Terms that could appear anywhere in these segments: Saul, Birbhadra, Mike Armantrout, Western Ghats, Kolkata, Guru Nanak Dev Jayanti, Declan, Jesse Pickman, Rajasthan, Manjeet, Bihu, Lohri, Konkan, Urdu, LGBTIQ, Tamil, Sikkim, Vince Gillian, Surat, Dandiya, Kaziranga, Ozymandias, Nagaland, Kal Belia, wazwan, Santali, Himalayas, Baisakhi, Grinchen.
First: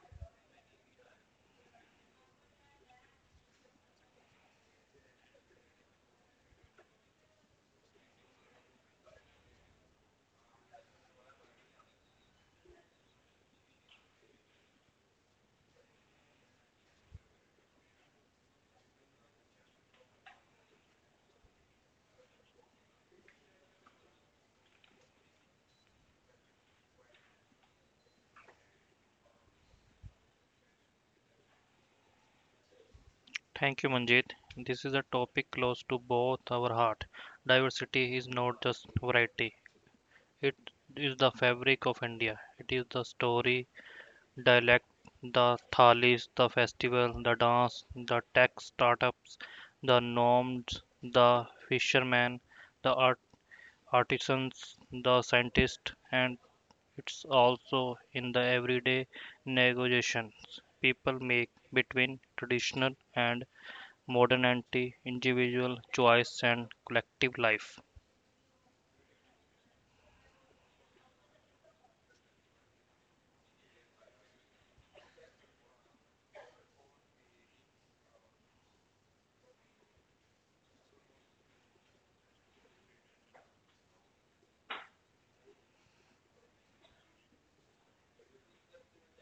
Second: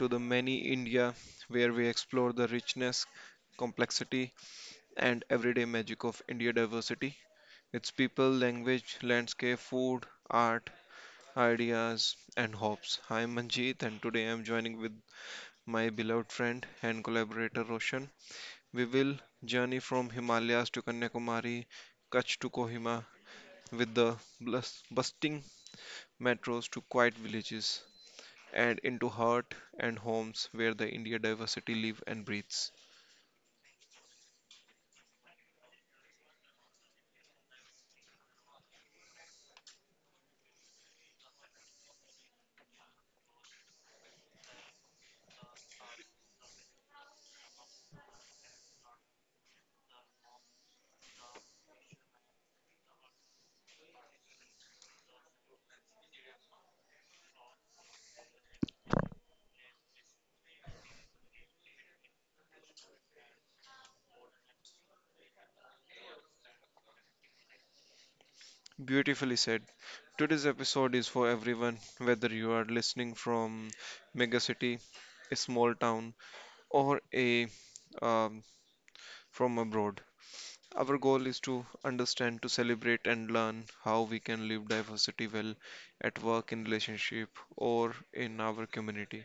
to the many India where we explore the richness, complexity and everyday magic of India diversity. Its people, language, landscape, food, art, ideas and hopes. I am Manjeet and today I am joining with my beloved friend and collaborator Roshan. We will journey from Himalayas to Kanyakumari, Kutch to Kohima with the bustling metros to quiet villages and into heart and homes where the India diversity live and breathes. Thank you, Manjeet. This is a topic close to both our heart. Diversity is not just variety. It is the fabric of India. It is the story, dialect, the thalis, the festival, the dance, the tech startups, the nomads, the fishermen, the artisans, the scientists, and it's also in the everyday negotiations people make between traditional and modernity, individual choice, and collective life. Beautifully said. Today's episode is for everyone, whether you are listening from megacity, a small town, or a um, from abroad. Our goal is to understand, to celebrate, and learn how we can live diversity well at work, in relationship, or in our community.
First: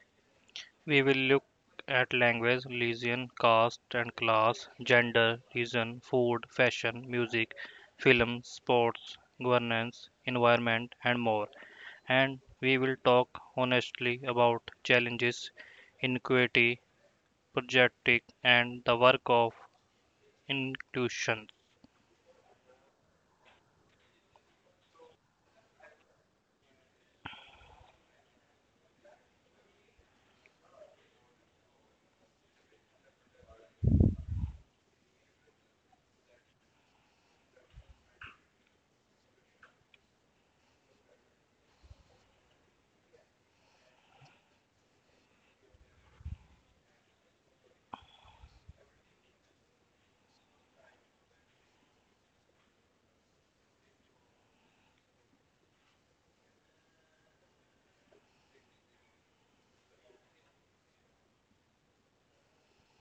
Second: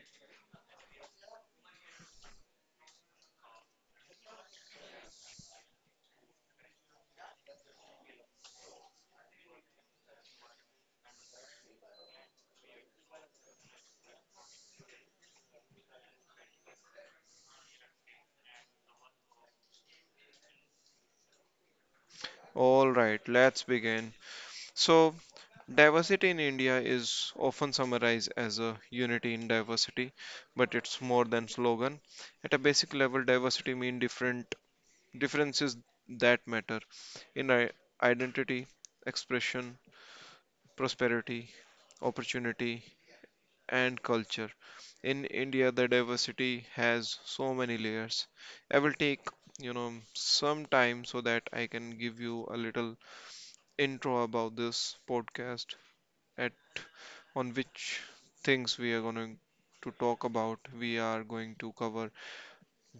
We will look at language, religion, caste and class, gender, region, food, fashion, music, film, sports, governance, environment, and more. And we will talk honestly about challenges, inequity, projecting, and the work of inclusion. All right, let's begin. So, diversity in India is often summarized as a unity in diversity, but it's more than slogan. At a basic level, diversity means different differences that matter in identity, expression, prosperity, opportunity, and culture. In India, the diversity has so many layers. I will take, some time so that I can give you a little intro about this podcast at on which things we are going to talk about. We are going to cover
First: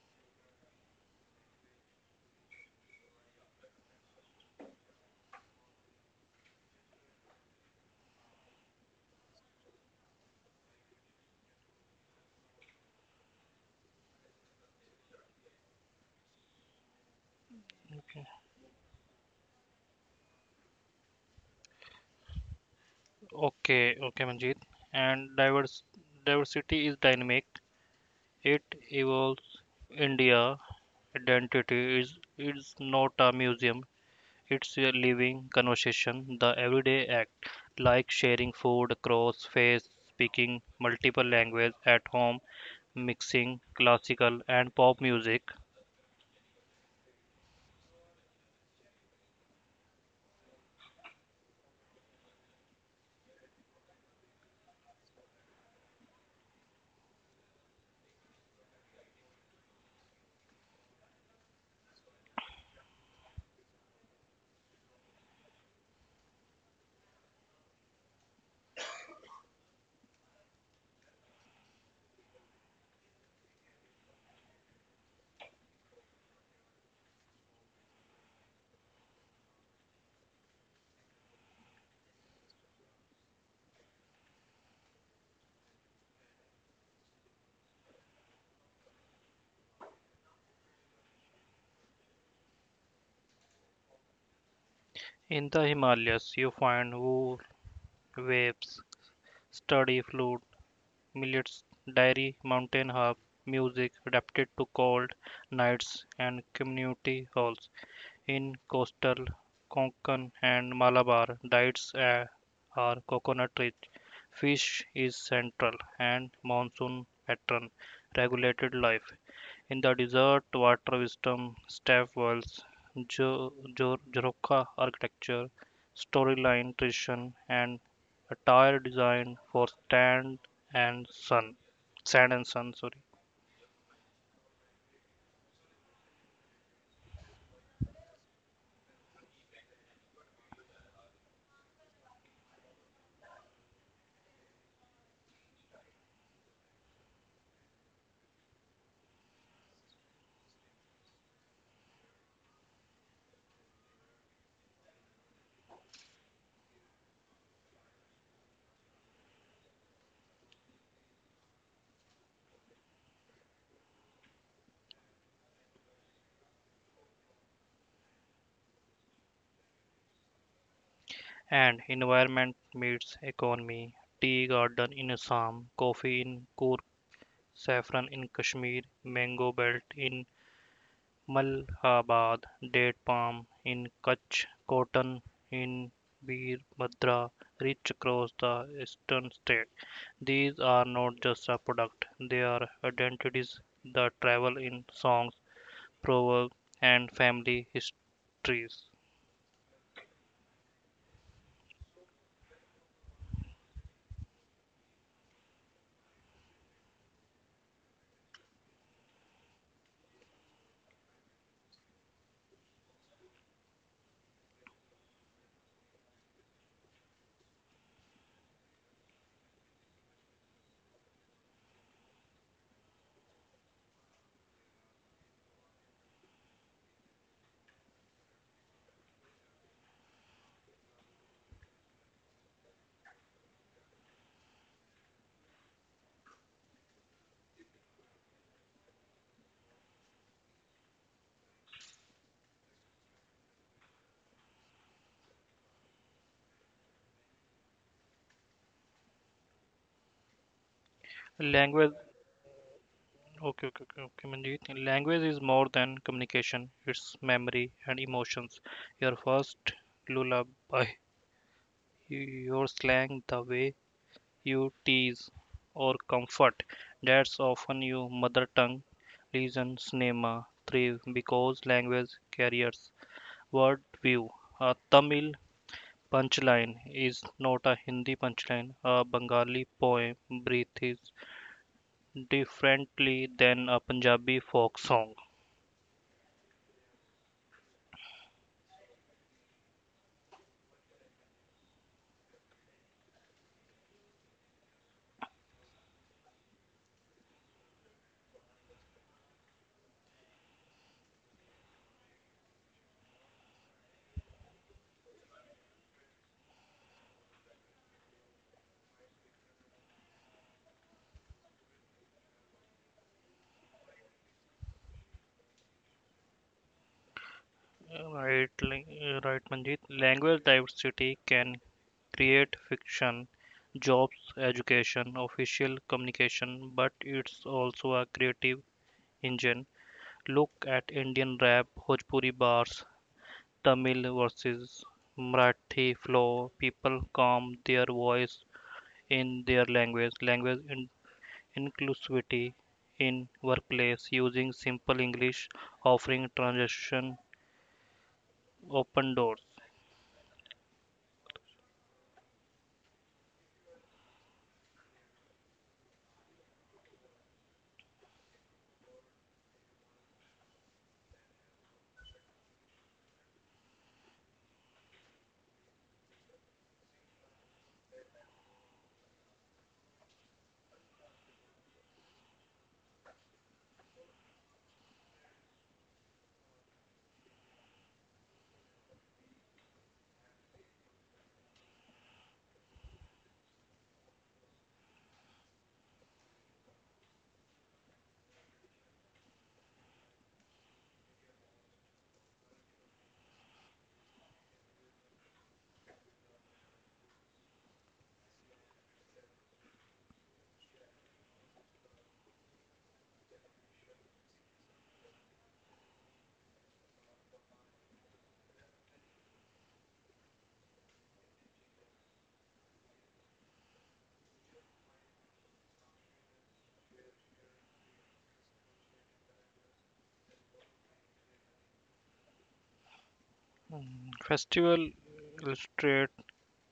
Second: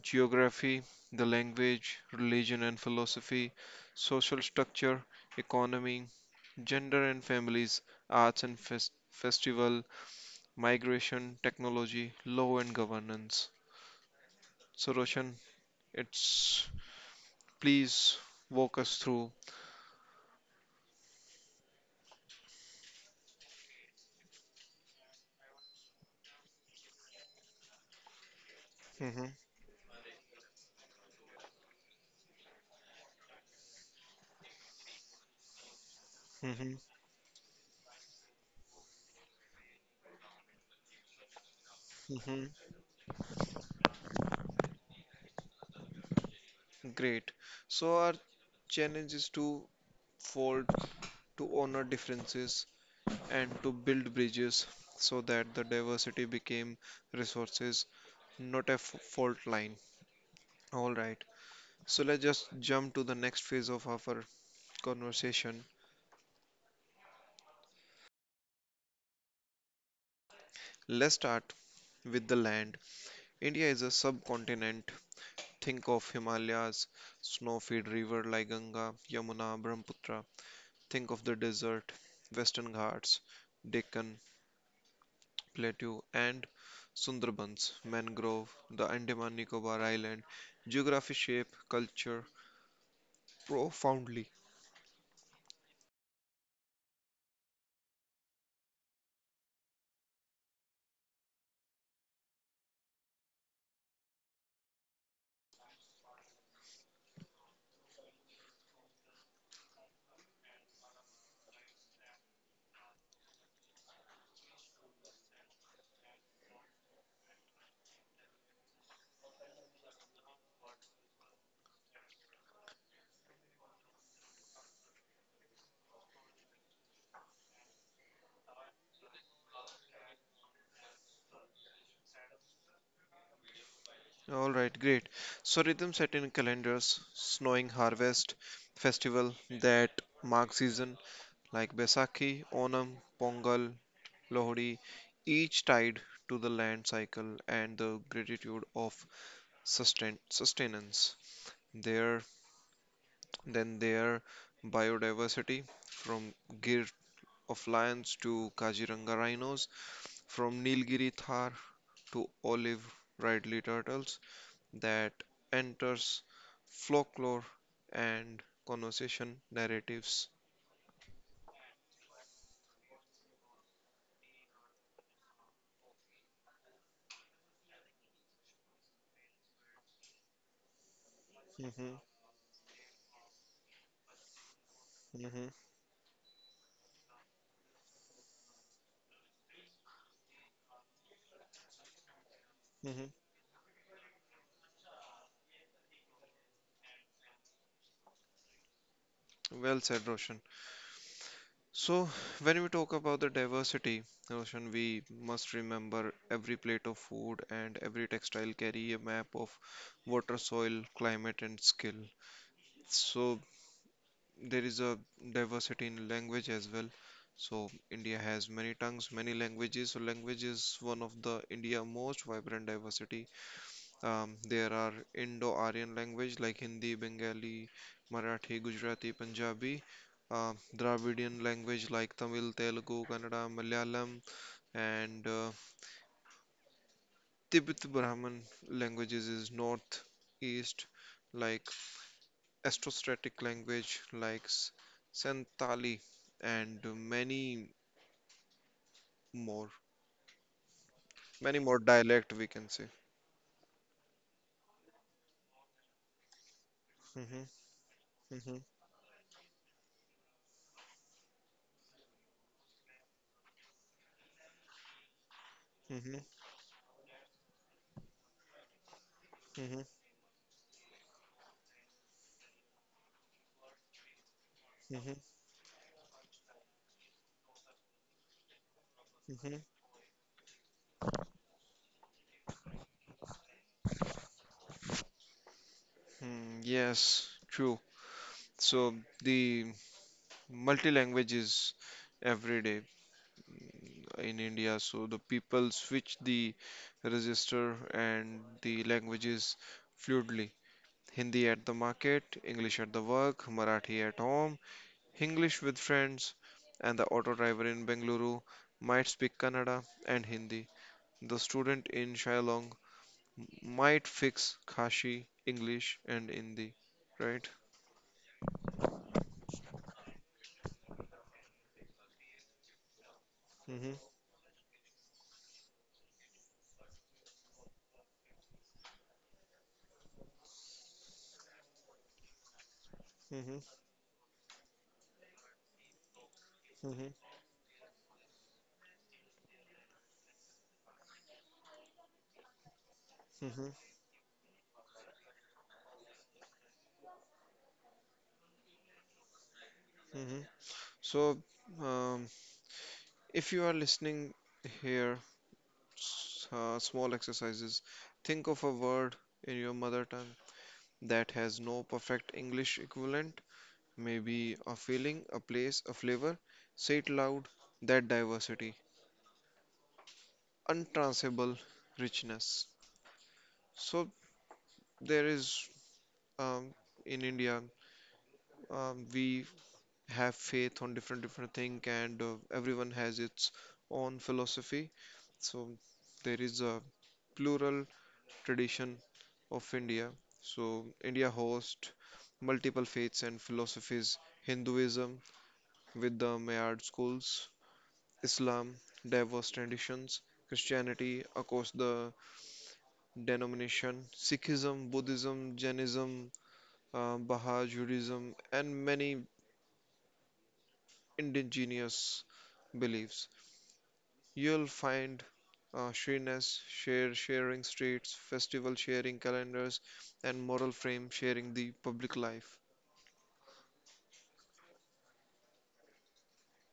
geography, the language, religion and philosophy, social structure, economy, gender and families, arts and festival, migration, technology, law and governance. So Roshan, it's please walk us through. Okay, Manjeet. And divers Diversity is dynamic. It Hmm. evolves. India identity is it's not a museum, it's a living conversation, the Hmm. everyday act, like sharing food across faith, speaking multiple languages at home, Hmm. mixing classical and pop music. Great. So our challenge is to fold to honor differences and to build bridges so that the diversity became resources, not a fault line. All right, so let's just jump to the next phase of our conversation. Let's start with the land. India is a subcontinent. Think of Himalayas, snow-fed river like Ganga, Yamuna, Brahmaputra. Think of the desert, Western Ghats, Deccan, plateau and Sundarbans, mangrove, the Andaman Nicobar Island, geography shape culture profoundly. In the Himalayas you find wool, waves, study flute, millets, dairy, mountain harp, music adapted to cold nights and community halls. In coastal Konkan and Malabar diets are coconut-rich. Fish is central and monsoon pattern regulated life. In the desert, water wisdom, staff wells, Jorokha architecture, storyline tradition, and attire design for stand and sun. Sand and sun, sorry. All right, great. So rhythm set in calendars, snowing harvest, festival that mark season like Baisakhi, Onam, Pongal, Lohri, each tied to the land cycle and the gratitude of sustain sustenance. There, then there, biodiversity from Gir of lions to Kaziranga rhinos, from Nilgiri Thar to olive ridley turtles, that enters folklore and conversation narratives. And environment meets economy. Tea garden in Assam, coffee in Kurk, saffron in Kashmir, mango belt in Hmm. Malhabad, date palm in Kutch, cotton Hmm. in Birbhadra, reach across the eastern state. These are not just a product, they are Hmm. identities that travel in songs, proverbs, and family histories. Well said, Roshan. So, when we talk about the diversity, Roshan, we must remember every plate of food and every textile carry a map of water, soil, climate, and skill. So, there is a diversity in language as well. So India has many tongues, many languages. So language is one of the India most vibrant diversity. There are Indo-Aryan language like Hindi, Bengali, Marathi, Gujarati, Punjabi. Dravidian language like Tamil, Telugu, Kannada, Malayalam, and Tibeto-Brahman languages is north, east, like Austrostatic language like Santali and more, many more Language dialect we can say. Okay, Manjeet. Language is more than communication. It's Hmm. memory and Hmm. emotions. Your first lullaby, your slang, the way you tease or Hmm. comfort. That's often your mother tongue. Reason Hmm. cinema thrive because language carriers word view. A Hmm. Tamil punchline is not a Hindi punchline. A Hmm. Bengali poem breathes differently than a Punjabi folk song. Mm, yes, true. So the multi-language is every day in India. So the people switch the register and the languages fluidly. Hindi at the market, English at the work, Marathi at home, English with friends, and the auto driver in Bengaluru might speak Kannada and Hindi. The student in Shillong might fix Khashi, English, and Hindi. Right? Right, Manjeet. Language diversity can create fiction, Hmm. jobs, education, official communication, but it's also a creative engine. Look at Indian rap, Bhojpuri bars, Hmm. Tamil versus Marathi flow. People Hmm. calm their voice in their language. Inclusivity in Hmm. workplace using simple English, offering translation, open doors. Hmm. So, um, if you are listening here, small exercises. Think of a word in your mother tongue that has no perfect English equivalent. Maybe a feeling, a place, a flavor. Say it loud, that diversity, untransable richness. So there is um, in India, we have faith on different thing, and everyone has its own philosophy. So there is a plural tradition of India. So India hosts multiple faiths and philosophies: Hinduism with the Mayard schools, Islam, diverse traditions, Christianity across the denomination, Sikhism, Buddhism, Jainism, Baha'i Judaism, and many indigenous beliefs. You'll find Shrines, share sharing streets, festival sharing calendars, and moral frame sharing the public life. Mm, festival illustrate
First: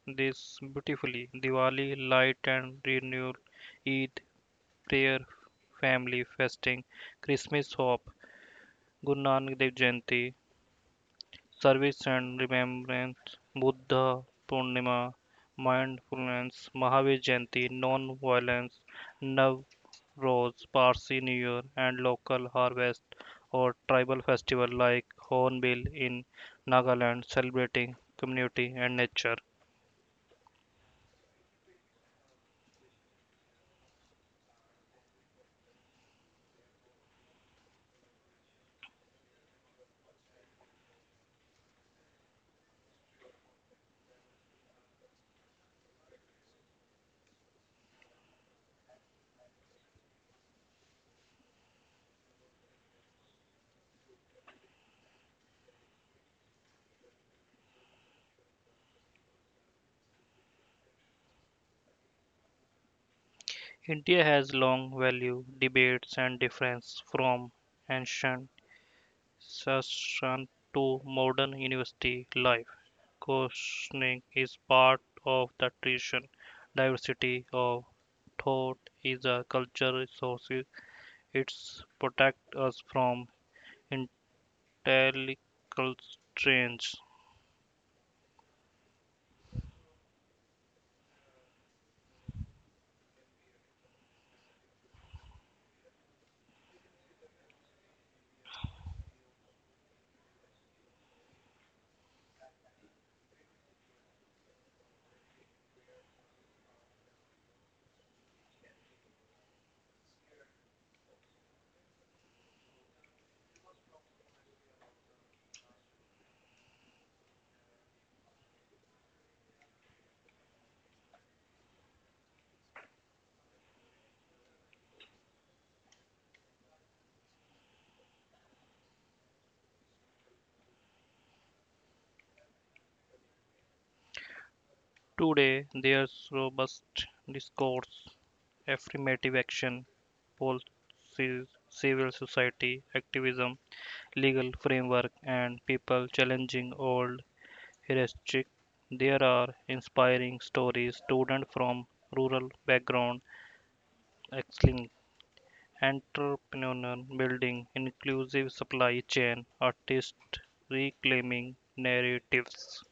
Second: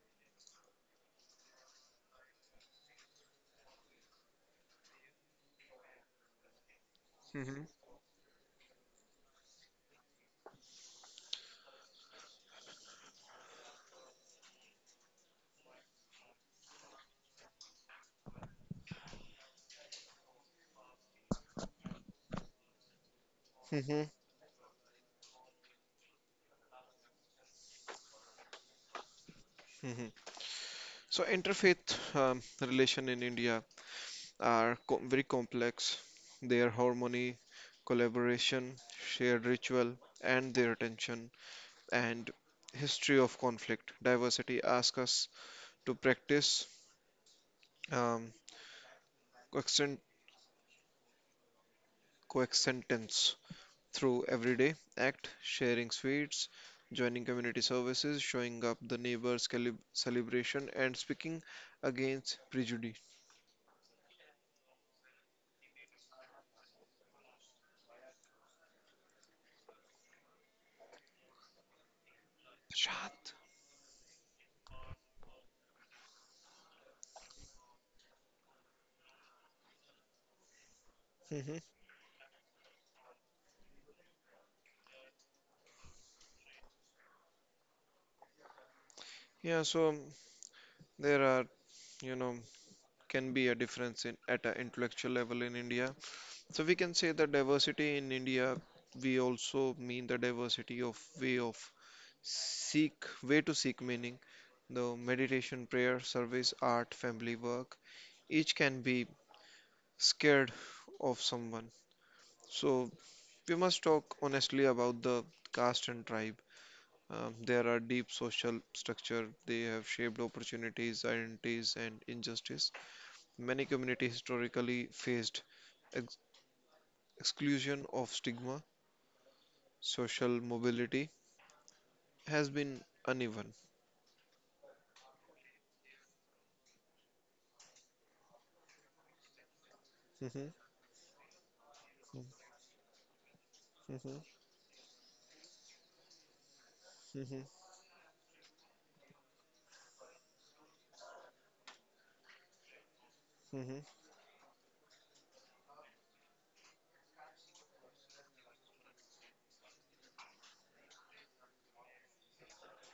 this beautifully. Diwali, light and renewal. Eid, prayer, family, fasting. Hmm. Christmas, hope. Guru Nanak Dev Jayanti, service and remembrance, Buddha Purnima, mindfulness, Mahavir Jayanti, non-violence, Navroz, Parsi New Year, and local harvest or Hmm. tribal festival like Hornbill in Nagaland, celebrating community and nature. Hmm. So interfaith relation in India are very complex. Their harmony, collaboration, shared ritual, and their tension and history of conflict, diversity ask us to practice um, coexisten- coexistence through everyday act, sharing sweets, joining community services, showing up the neighbors' celebration, and speaking against prejudice. India has long value debates and difference from ancient Shastran to modern university life. Shant. Questioning is part of the tradition. Diversity of thought is a cultural resource. It Hmm. protects us from intellectual strains. Yeah, so there are, you know, can be a difference in at an intellectual level in India. So we can say the diversity in India, we also mean the diversity of way to seek meaning. The meditation, prayer, service, art, family work, each can be scared of someone. So we must talk honestly about the caste and tribe. There are deep social structure. They have shaped opportunities, identities, and injustice. Many communities historically faced ex- exclusion of stigma. Social mobility has been uneven. Today, there's robust discourse, affirmative action, Mhm, policies, civil mhm, society, activism, legal framework, and people challenging old mhm, heuristic. There are inspiring stories, students from rural background mhm. excelling, entrepreneur building, inclusive supply chain, artists reclaiming narratives.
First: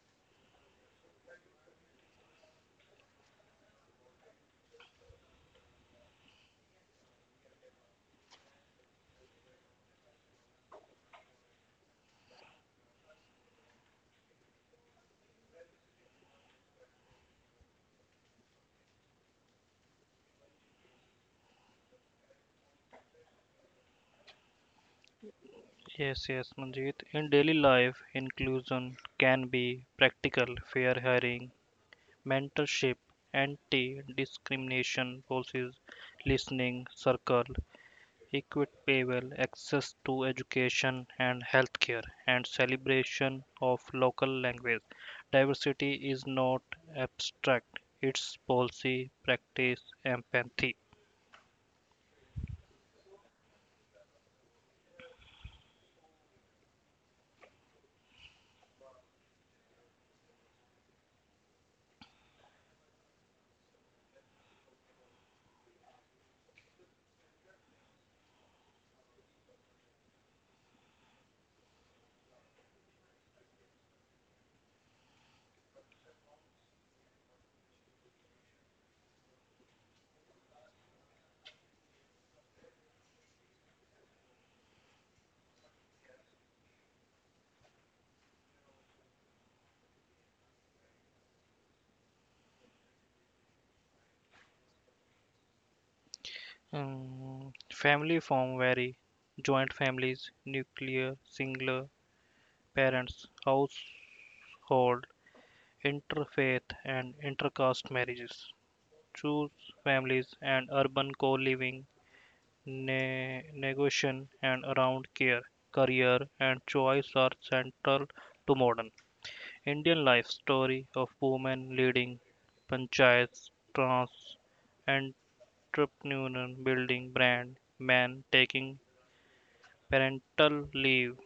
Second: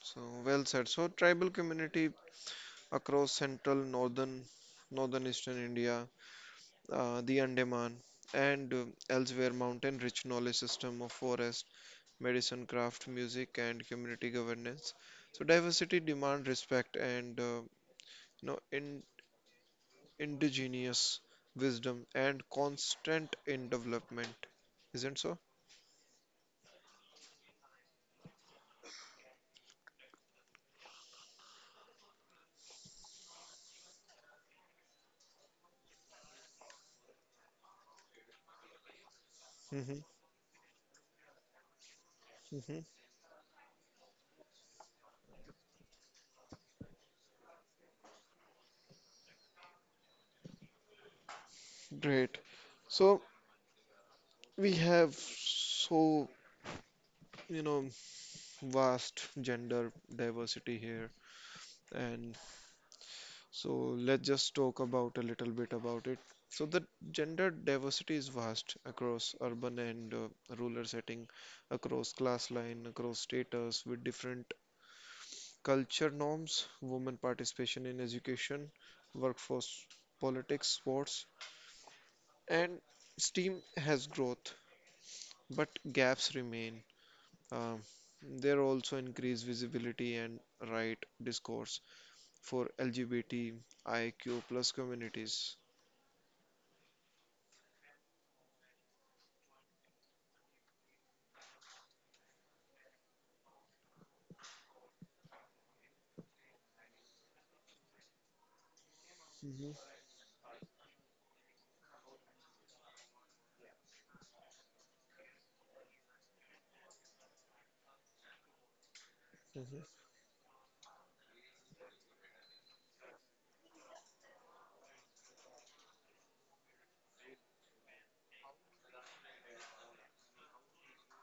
So well said. So tribal community across central, northern eastern India, the Andaman, and elsewhere mountain rich knowledge system of forest, medicine, craft, music, and community governance. So diversity demand respect and in indigenous wisdom and constant in development isn't so? Yes, Manjeet. In daily life, inclusion can be practical, fair hiring, mentorship, anti discrimination policies, listening circle, equitable access Hmm. to education and healthcare, and Hmm. celebration of local language. Diversity is not abstract, it's policy, practice, empathy. Great. So we have so you know vast gender diversity here, and so let's just talk about a little bit about it. So the gender diversity is vast across urban and rural setting across class line across status with different culture norms, women participation in education, workforce politics, sports, and STEAM has growth, but gaps remain. Um, there also increased visibility and right discourse for LGBTIQ+ communities. Mm, family form vary joint families, nuclear, singular, parents, household, interfaith, and intercaste marriages. Choose Mhm, families and urban co living. Negotiation and around care, career, and choice are central to modern mhm. Indian life story of women leading panchayats, trans entrepreneur building brand, men taking parental leave.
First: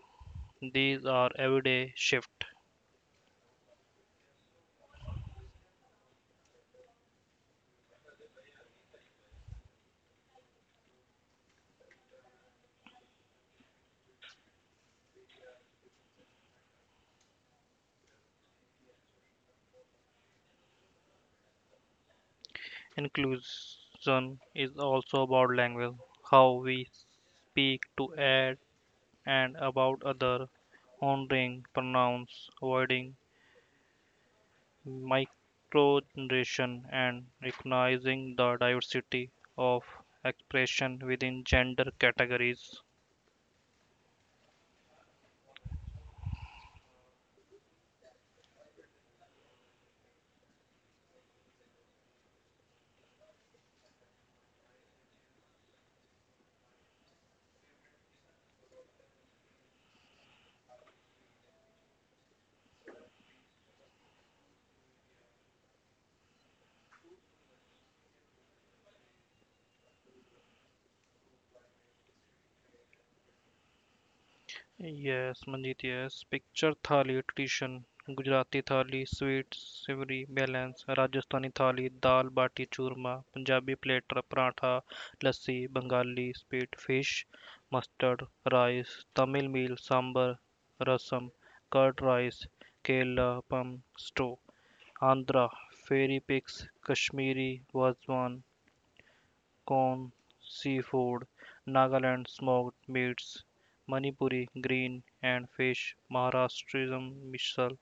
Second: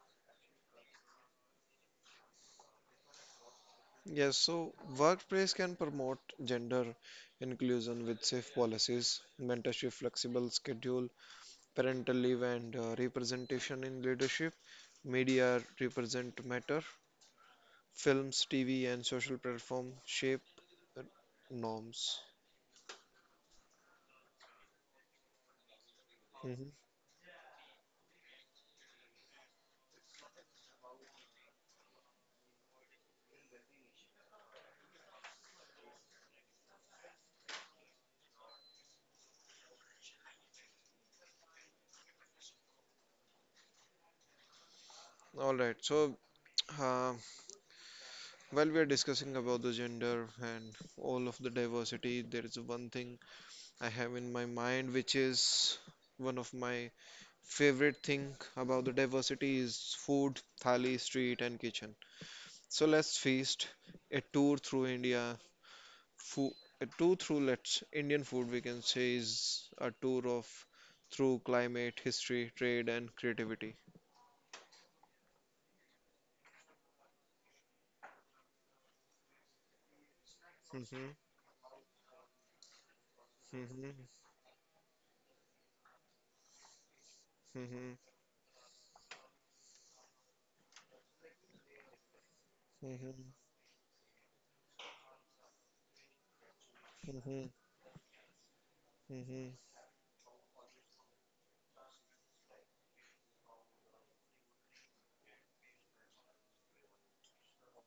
These are everyday shift. Yes, so workplace can promote gender inclusion with safe policies, mentorship, flexible schedule, parental leave and representation in leadership media represent matter films TV and social platform shape uh, norms. Inclusion is also about language, how Mhm. we speak to add and about other, honoring pronouns, avoiding Microgeneration and recognizing the diversity of expression within gender categories. All right, so uh, while we are discussing about the gender and all of the diversity, there is one thing I have in my mind which is one of my favorite thing about the diversity is food, thali, street and kitchen. So let's feast a tour through India food, two through-lets Indian food we can say is a tour of through climate, history, trade, and creativity. Yes, Manjit, yes. Picture thali tradition, Gujarati thali, sweet, savory, balance, Mm-hmm, Rajasthani thali, dal, bati, churma, Punjabi mm-hmm, platter, paratha, lassi, Bengali, sweet fish, mm-hmm, mustard, rice, Tamil meal, sambar, rasam, curd rice, mm-hmm, kela, pam, stew. Andhra fairy pigs, mm-hmm, Kashmiri wazwan, mm-hmm, corn, seafood, Nagaland smoked meats, Manipuri green and fish, Maharashtrian misal,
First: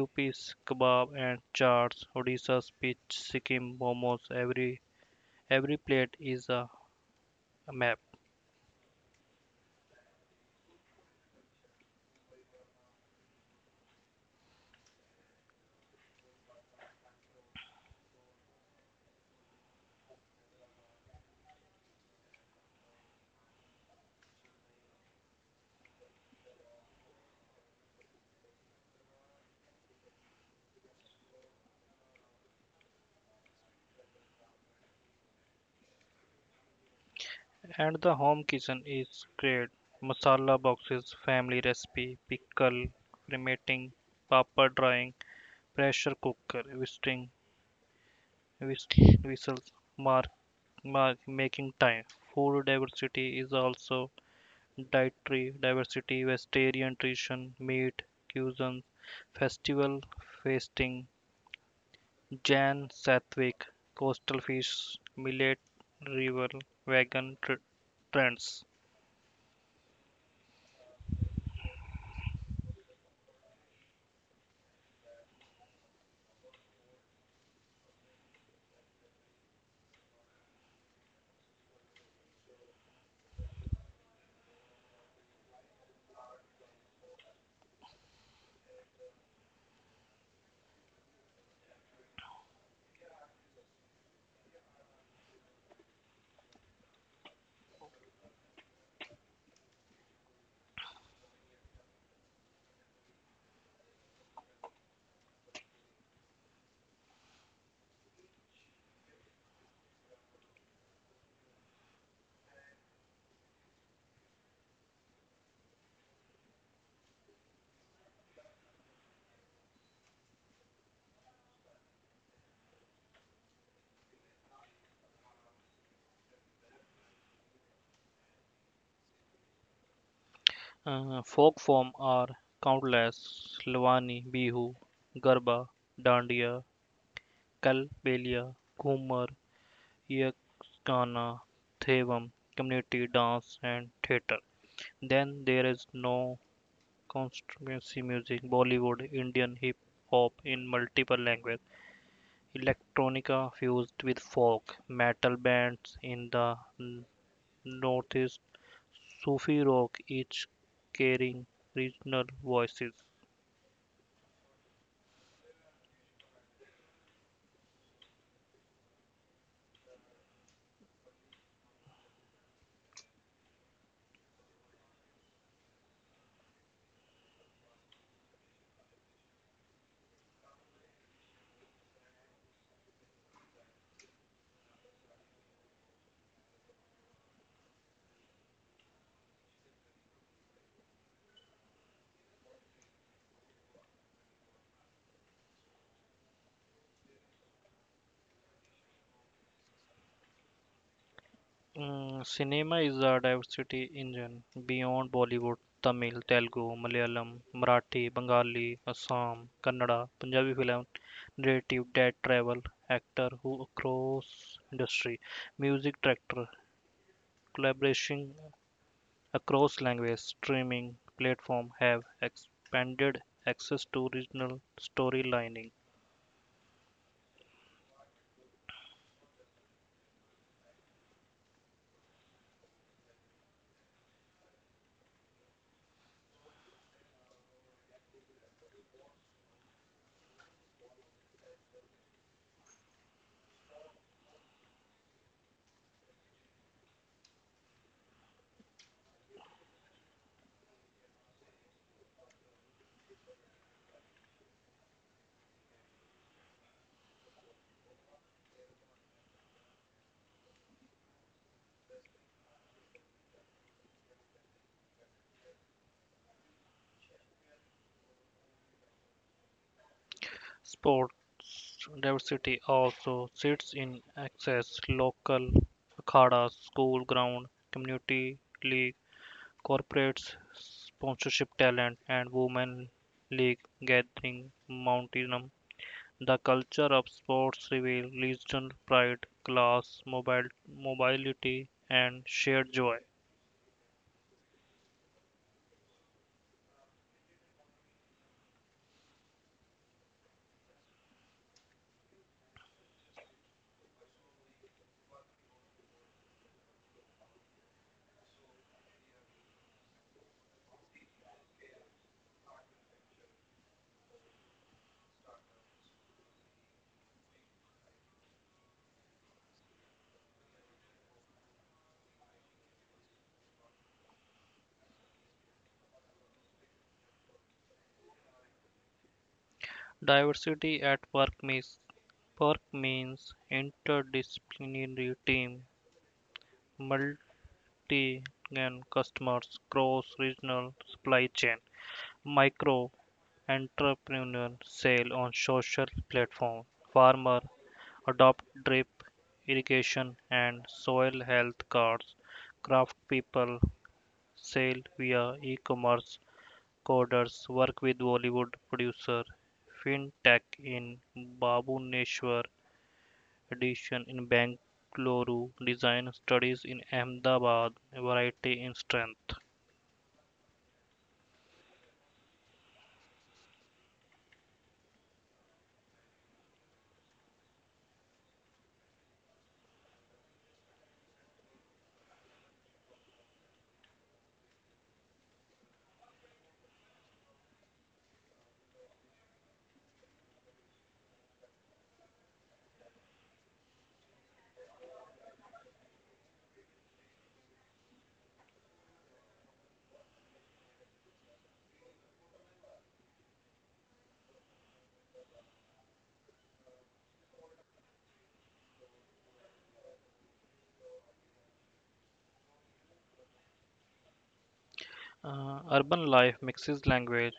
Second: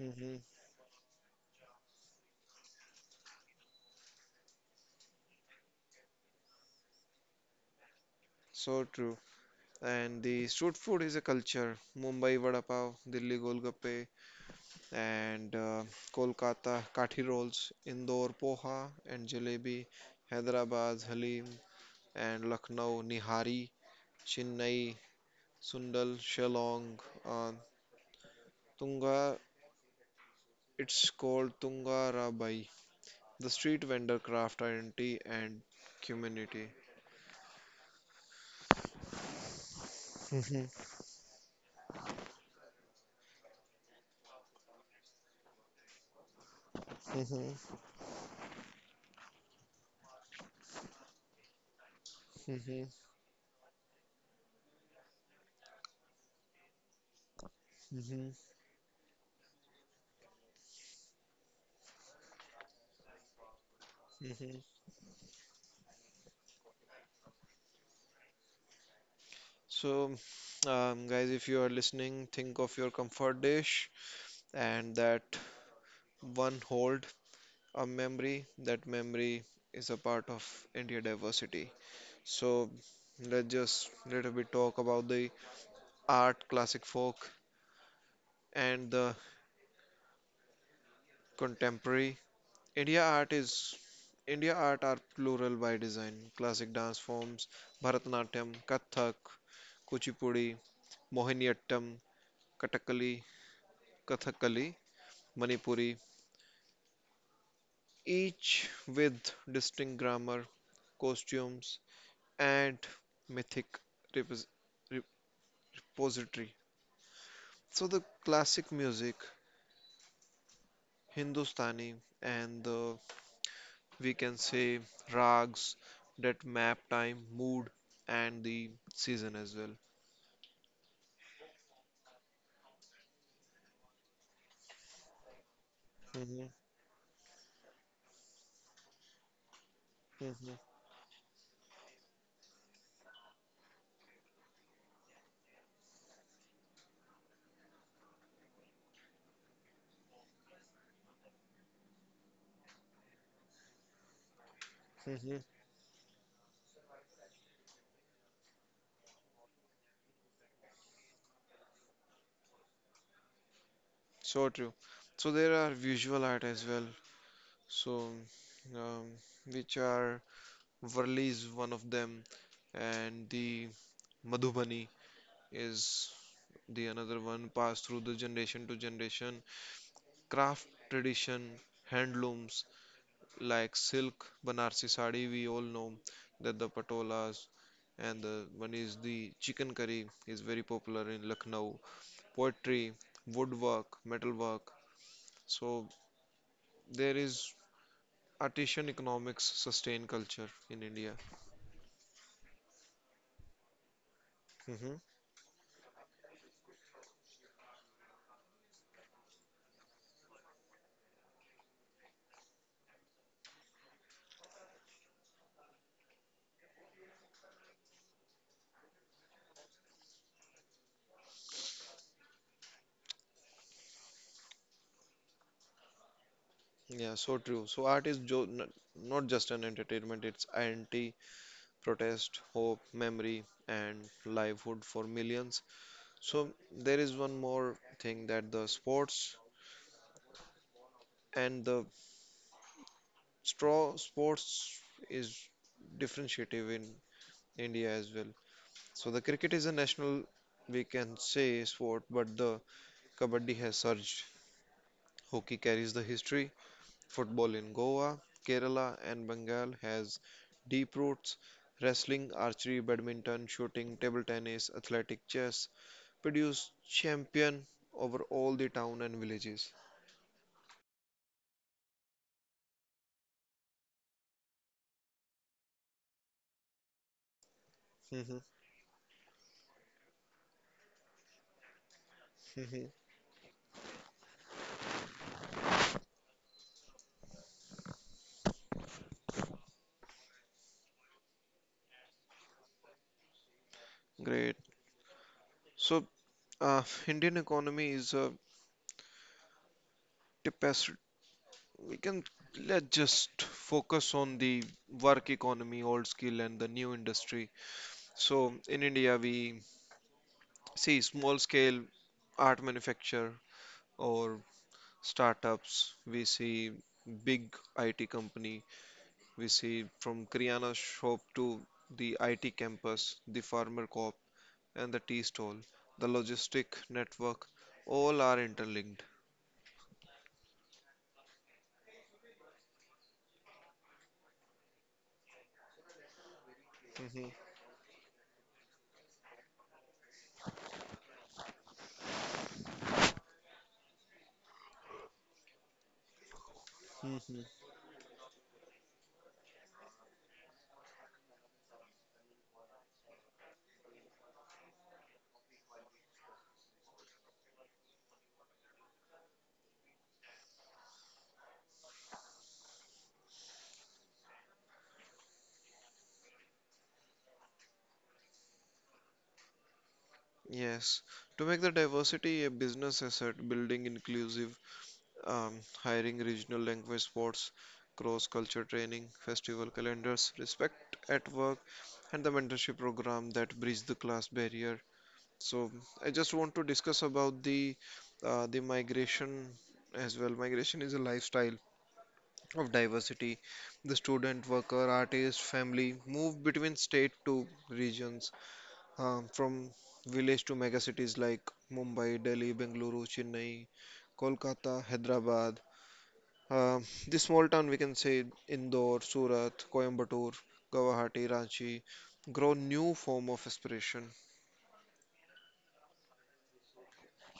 mm-hmm. kebab and chaats, Odisha's peach, Sikkim momos. Every plate is a map, So true. And the street food is a culture. Mumbai vada pav, Delhi golgappe, and Kolkata kathi rolls, Indore poha and jalebi, Hyderabad halim, and Lucknow nihari, Chennai Sundal, Shillong, uh, Tunga. It's called Tunga Rabai. The street vendor craft identity and community. and the home kitchen is great. Masala Mhm, boxes, family recipe, pickle, cremating, paper drying, pressure cooker, visiting mhm, whis- whistles mark, mark making time. Food mhm, diversity is also dietary diversity, vegetarian nutrition, meat, mhm, cuisine, festival feasting, Jan Satwick, coastal mhm. fish, millet, river, vegan tr- trends. So, guys, if you are listening, think of your comfort dish and that one hold a memory. That memory is a part of India diversity. So, let's just little bit talk about the art, classic folk, and the contemporary India art is India art are plural by design. Classic dance forms, Bharatanatyam, Kathak, Kuchipudi, Mohiniyattam, Kathakali, Kathakali, Manipuri, each with distinct grammar, costumes, and mythic repos- repository. So the classic music, Hindustani, and the we can say rags that map time, mood, and the season as well. Folk form are countless Lavani, Bihu, Garba, Mhm. Dandiya, Kal Belia, Ghumar, Mhm. Yakshana Thevam community dance and theater. Then there is no constituency music, Bollywood, Indian hip hop in multiple languages, electronica fused with folk, metal Mhm. bands in the northeast, Sufi rock, each carrying regional voices. So true. So there are visual art as well. So, um, which are Varli is one of them, and the Madhubani is the another one passed through the generation to generation. Craft tradition, handlooms like silk, Banarsi sari, we all know that the patolas, and the one is the chicken curry is very popular in Lucknow. Poetry, woodwork, metalwork. So there is artisan economics sustain culture in India. Mm, cinema is a diversity engine Hmm. beyond Bollywood, Tamil, Telugu, Malayalam, Marathi, Bengali, Assam, Kannada, Punjabi film, narrative that travel, actor who across industry, music director, collaboration across language, streaming platform have expanded access to regional storylining. Yeah, so true. So art is jo n not just an entertainment, it's anti protest, hope, memory, and livelihood for millions. So there is one more thing that the sports and the straw sports is differentiative in India as well. So the cricket is a national, we can say, sport, but the kabaddi has surged. Hockey carries the history, Football in Goa, Kerala, and Bengal has deep roots. Wrestling, archery, badminton, shooting, table tennis, athletic chess produce champion over all the town and villages. Sports diversity also sits in access, local akhada, school ground, community Mhm, league, corporates, sponsorship talent, and mhm. women league gathering mountain. The culture of sports reveals regional pride, class, mobility, and shared joy. Great. So, Indian economy is a tapestry. We can Let's just focus on the work economy, old skill, and the new industry. So, in India, we see small scale art manufacture or startups, we see big IT company, we see from Kriana shop to the IT campus, the farmer co-op and the tea stall, the logistic network, all are interlinked. Diversity at work means Work means interdisciplinary team, multi Mhm, multi-gen customers, cross-regional supply chain, micro entrepreneur sale on social platform, farmer mhm. adopt drip irrigation and soil health cards, craft people sale via e-commerce, coders work with Bollywood producer, fintech in Babuneshwar, edition in Bangalore, design studies in Ahmedabad, variety in strength. Yes, to make the diversity a business asset, building inclusive, um, hiring regional language sports, cross-culture training, festival calendars, respect at work, and the mentorship program that bridge the class barrier. So I just want to discuss about the migration as well. Migration is a lifestyle of diversity. The student, worker, artist, family move between state to regions, from village to mega cities like Mumbai, Delhi, Bengaluru, Chennai, Kolkata, Hyderabad. Uh, the small town we can say Indore, Surat, Coimbatore, Guwahati, Ranchi grow new form of aspiration. Urban life mixes language,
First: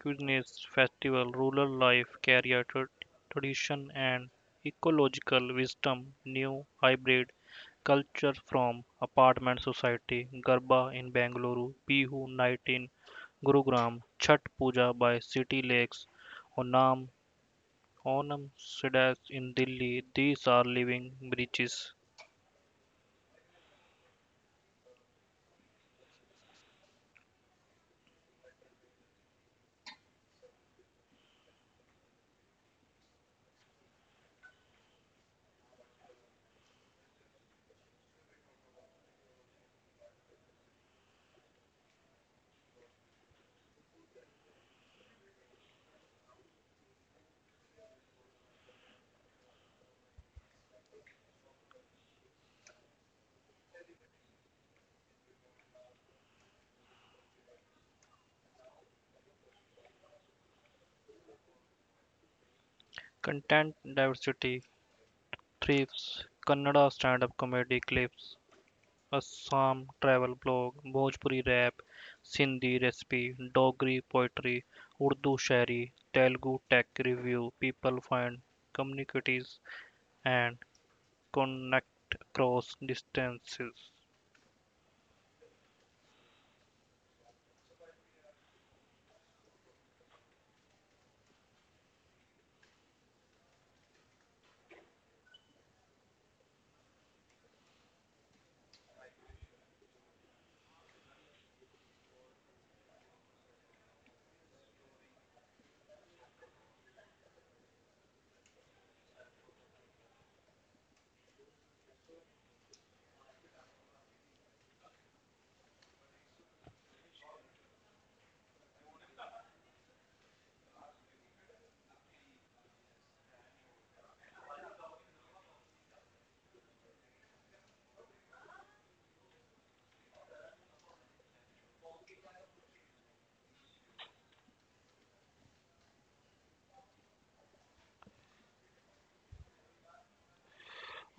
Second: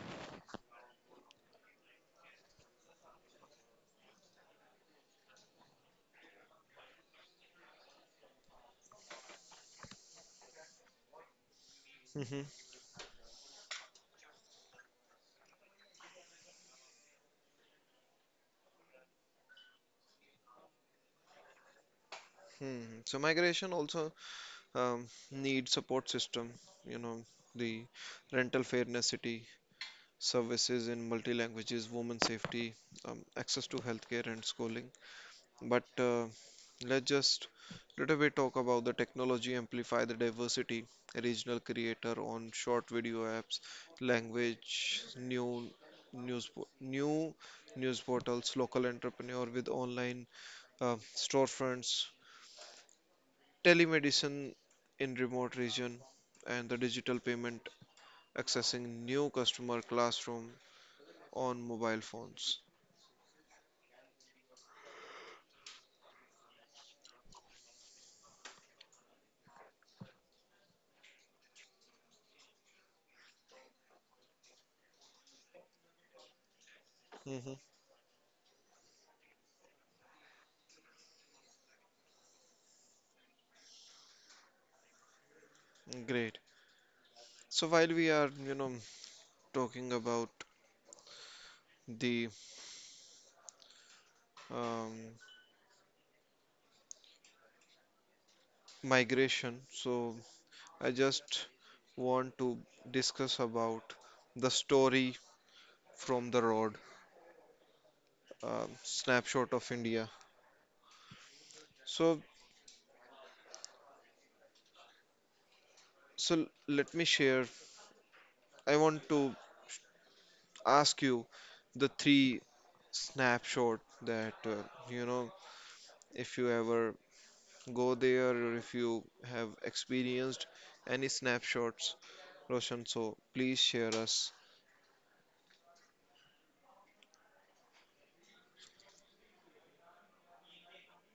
cuisines, festival, rural life, career, tradition, and ecological wisdom. New hybrid culture from apartment society, Garba in Bangalore, Bihu Hmm. night in Gurugram, Chhat Puja by city lakes, Onam, Onam Sidas in Delhi. These are living bridges. Hmm. So migration also need support system, you know, the rental fairness city, services in multi languages, women safety, access to healthcare and schooling. But let's just little bit talk about the technology amplify the diversity, regional creator on short video apps, language, new news portals, local entrepreneur with online storefronts, telemedicine in remote region and the digital payment accessing new customer classroom on mobile phones. Content diversity thrives. Kannada stand-up comedy clips, Assam travel blog, Bhojpuri rap, Sindhi recipe, Dogri poetry, Urdu shairi, Telugu tech review, Hmm. people find communities and connect across distances. Great. So while we are talking about the um, migration, so I just want to discuss about the story from the road snapshot of india so so let me share I want to ask you the three snapshot that you know if you ever go there or if you have experienced any snapshots Roshan, so please share us.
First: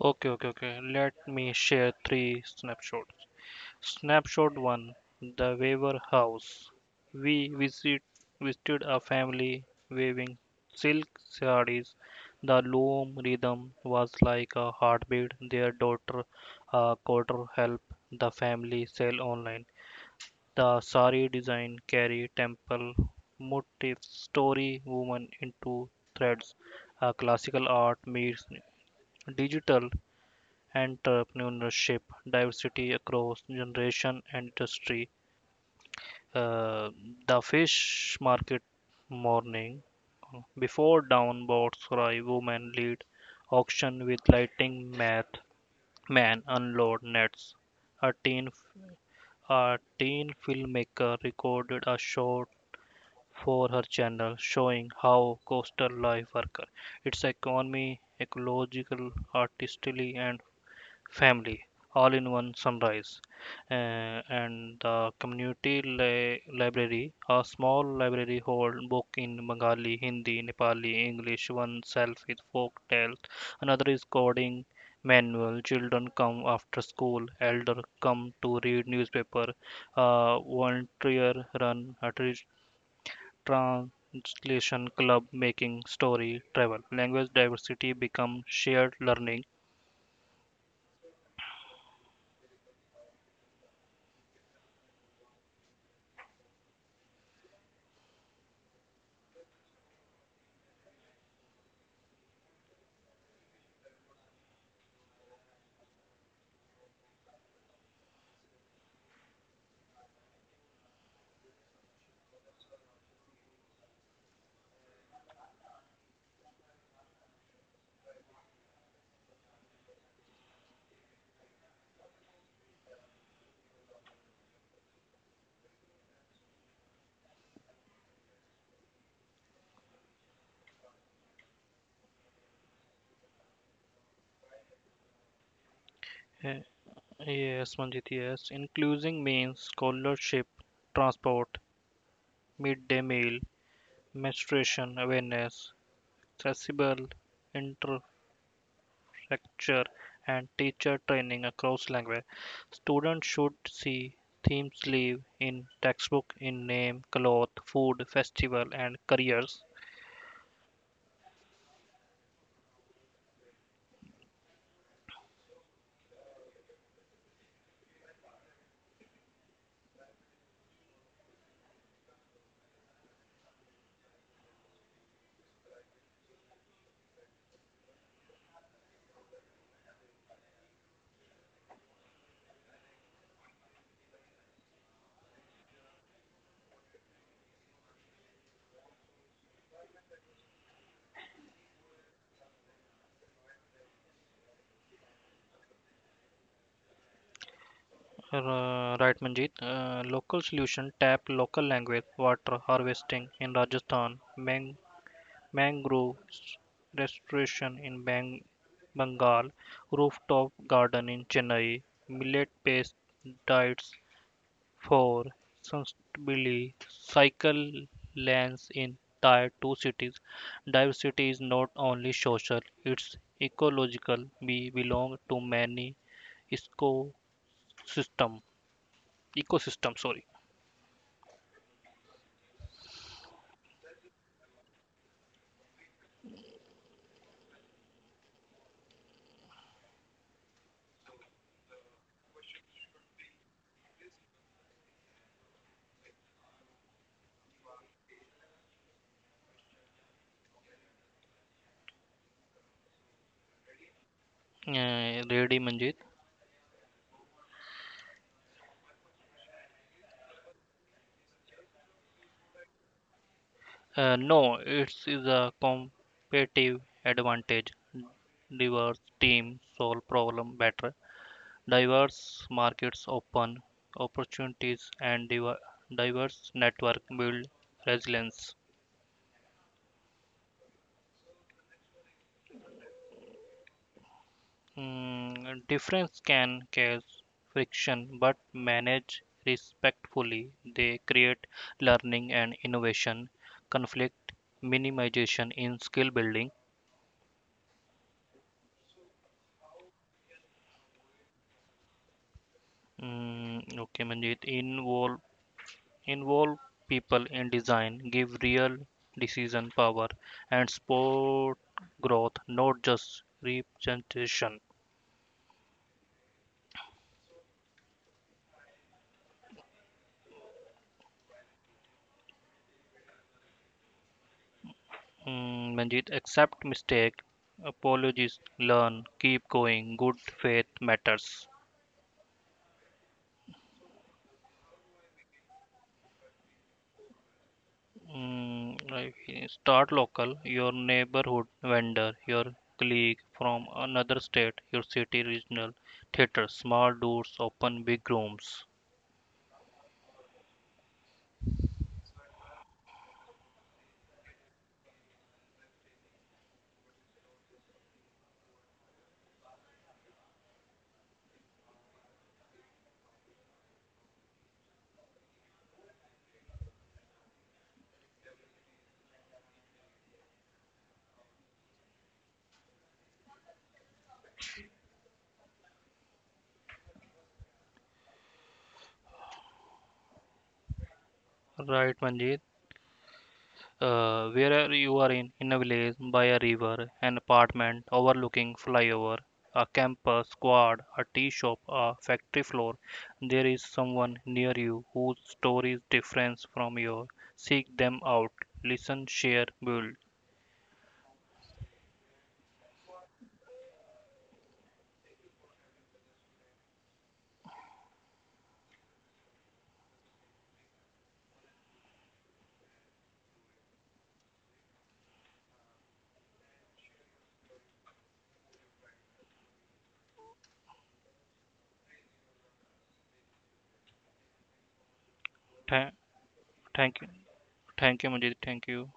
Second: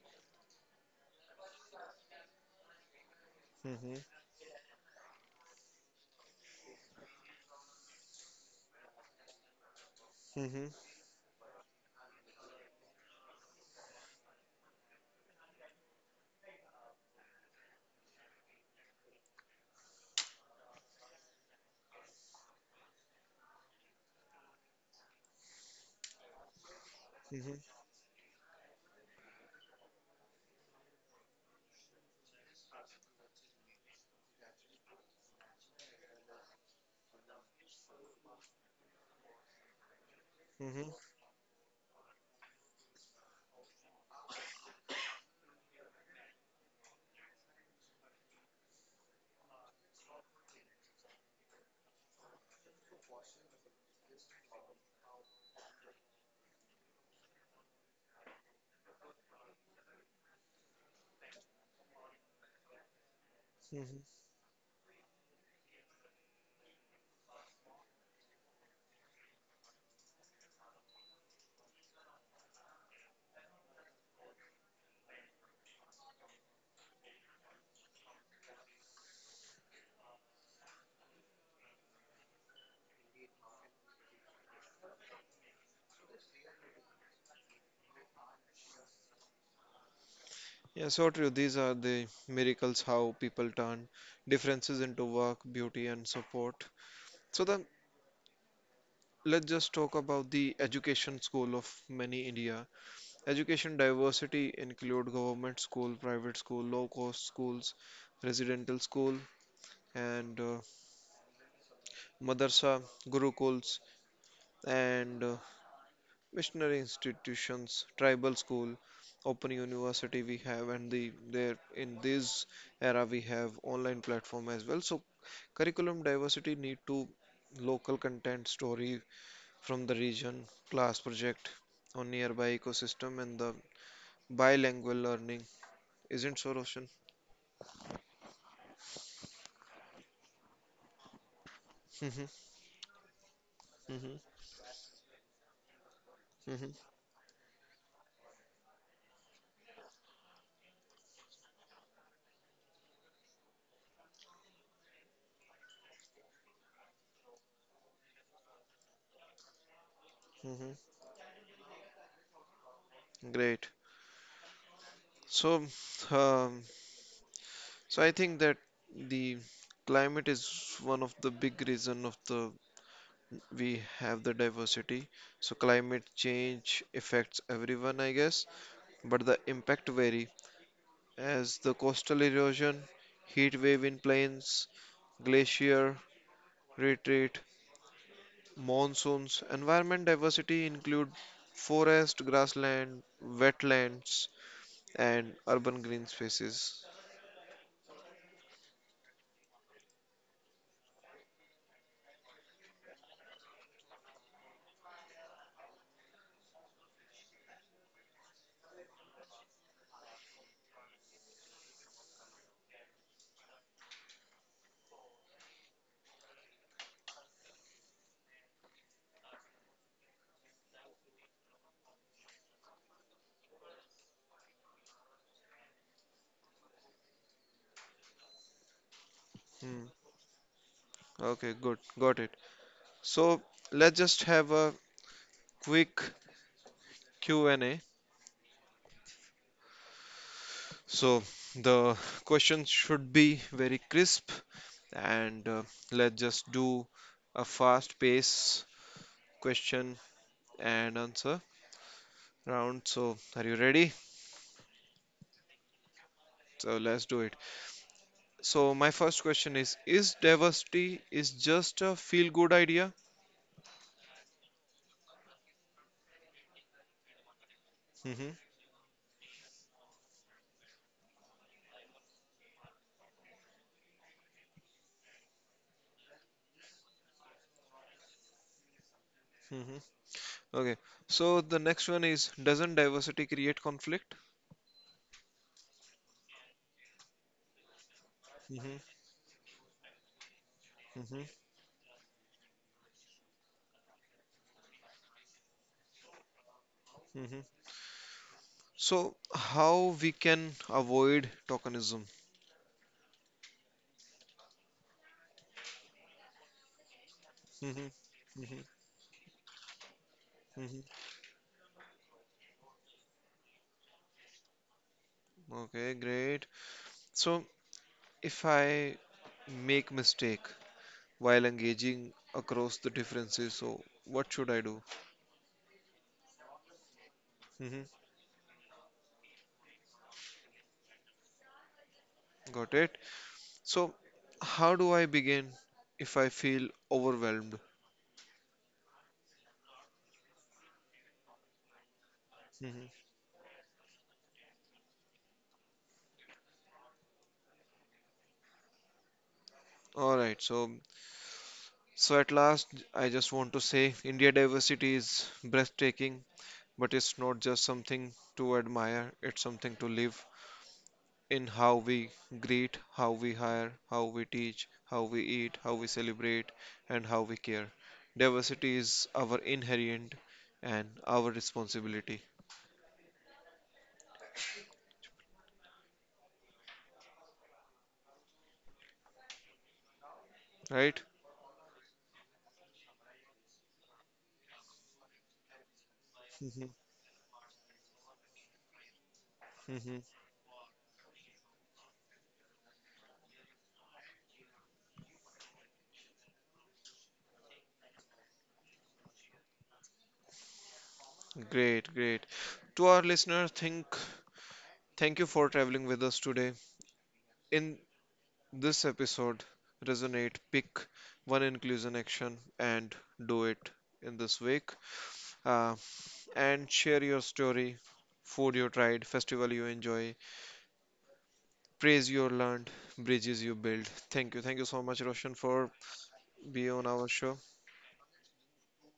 Okay Let me share three snapshots. Hmm. Snapshot 1, the Weaver House. We visit, visited a family weaving Hmm. silk sarees. The loom rhythm was like a heartbeat. Their daughter, a quarter, helped the family sell online. The saree design carry temple motifs, story woven into threads. A classical Hmm. art meets digital entrepreneurship, diversity across generation and industry. Uh, the fish market morning. Hmm. Before dawn, boats cry, women lead auction with lighting math, men unload nets. A teen, a teen filmmaker recorded a short for her channel showing how coastal life worker, its economy, ecological, artistry, and family all in one sunrise. Hmm. Uh, and the community library, a small library hold book in Bengali, Hindi, Nepali, English. One self is folk tales, another is coding manual. Children come after school, elder come to read newspaper. Volunteer run a translation club making story travel. Language diversity become shared learning. Yeah, so true, these are the miracles how people turn differences into work beauty and support. So then let's just talk about the education school of many India education diversity include government school private school low cost schools residential school and madarsa, gurukuls, and missionary institutions, tribal school, open university we have, and there in this era we have online platform as well. So curriculum diversity need to local content story from the region, class project on nearby ecosystem, and the bilingual learning. Isn't so, Uh, Roshan? Yes, Manjit, yes. Inclusion means scholarship, transport, Hmm. midday meal, Hmm. menstruation awareness, Hmm. accessible infrastructure, and teacher training across language. Students should see themes live in textbook in name, cloth, food, festival, and careers. Hmm. Great. So, um, So I think that the climate is one of the big reason of the we have the diversity. So climate change affects everyone, I guess, but the impact vary as the coastal erosion, heat wave in plains, glacier retreat, monsoons. Environment diversity include forest, grassland, wetlands, and urban green spaces. Right, Manjit. Local solution tap local language, water harvesting in Rajasthan, mangroves restoration in Bengal, rooftop garden in Chennai, millet based diets for sustainability, cycle lanes in tier 2 cities. Diversity is not only social, it's ecological. We belong to many ecosystem. Hmm. Ecosystem, sorry. Okay, good, got it. So let's just have a quick Q&A. So the questions should be very crisp and let's just do a fast pace question and answer round. So are you ready? Ready, Manjit? So let's do it. So my first question is diversity is just a feel good idea? No, it's is a competitive advantage. Hmm. Diverse teams solve problem better. Diverse markets open opportunities, and diverse network build resilience. Hmm. Okay. So the next one is doesn't diversity create conflict? Mm, difference can cause friction, but Hmm. managed respectfully, they Hmm. create learning and innovation. Conflict minimization in skill building. Hmm. So how we can avoid tokenism? Mm, okay, Manjit. Involve people in Hmm. design, give Hmm. real decision power, and Hmm. support growth, not just representation. Okay, great. So if I make mistake while engaging across the differences, so what should I do? Mm, Manjeet, accept mistake, Hmm. apologies, learn, keep going, good faith matters. Got it. So how do I begin if I feel overwhelmed? Mm, start local, your neighborhood vendor, your Mhm. colleague from another state, your city regional theater, small doors, open big rooms. All right. So at last, I just want to say India diversity is breathtaking, but it's not just something to admire, it's something to live in how we greet, how we hire, how we teach, how we eat, how we celebrate, and how we care. Diversity is our inherent and our responsibility, right? Right, Manjit. Wherever you are in a village, by a Mhm, river, an apartment overlooking flyover, a mhm. campus, squad, a tea shop, a factory floor, there is someone near you whose story is different from yours. Seek them out, listen, share, build. Great, great. To our listener, think thank you for traveling with us today. In this episode, resonate, pick one inclusion action and do it in this week. Uh, and share your story, food you tried, festival you enjoy, praise you learned, bridges you build. Thank you. Thank you so much, Roshan, for Tha- being on Thank our you, show. thank you, Majid. Thank you.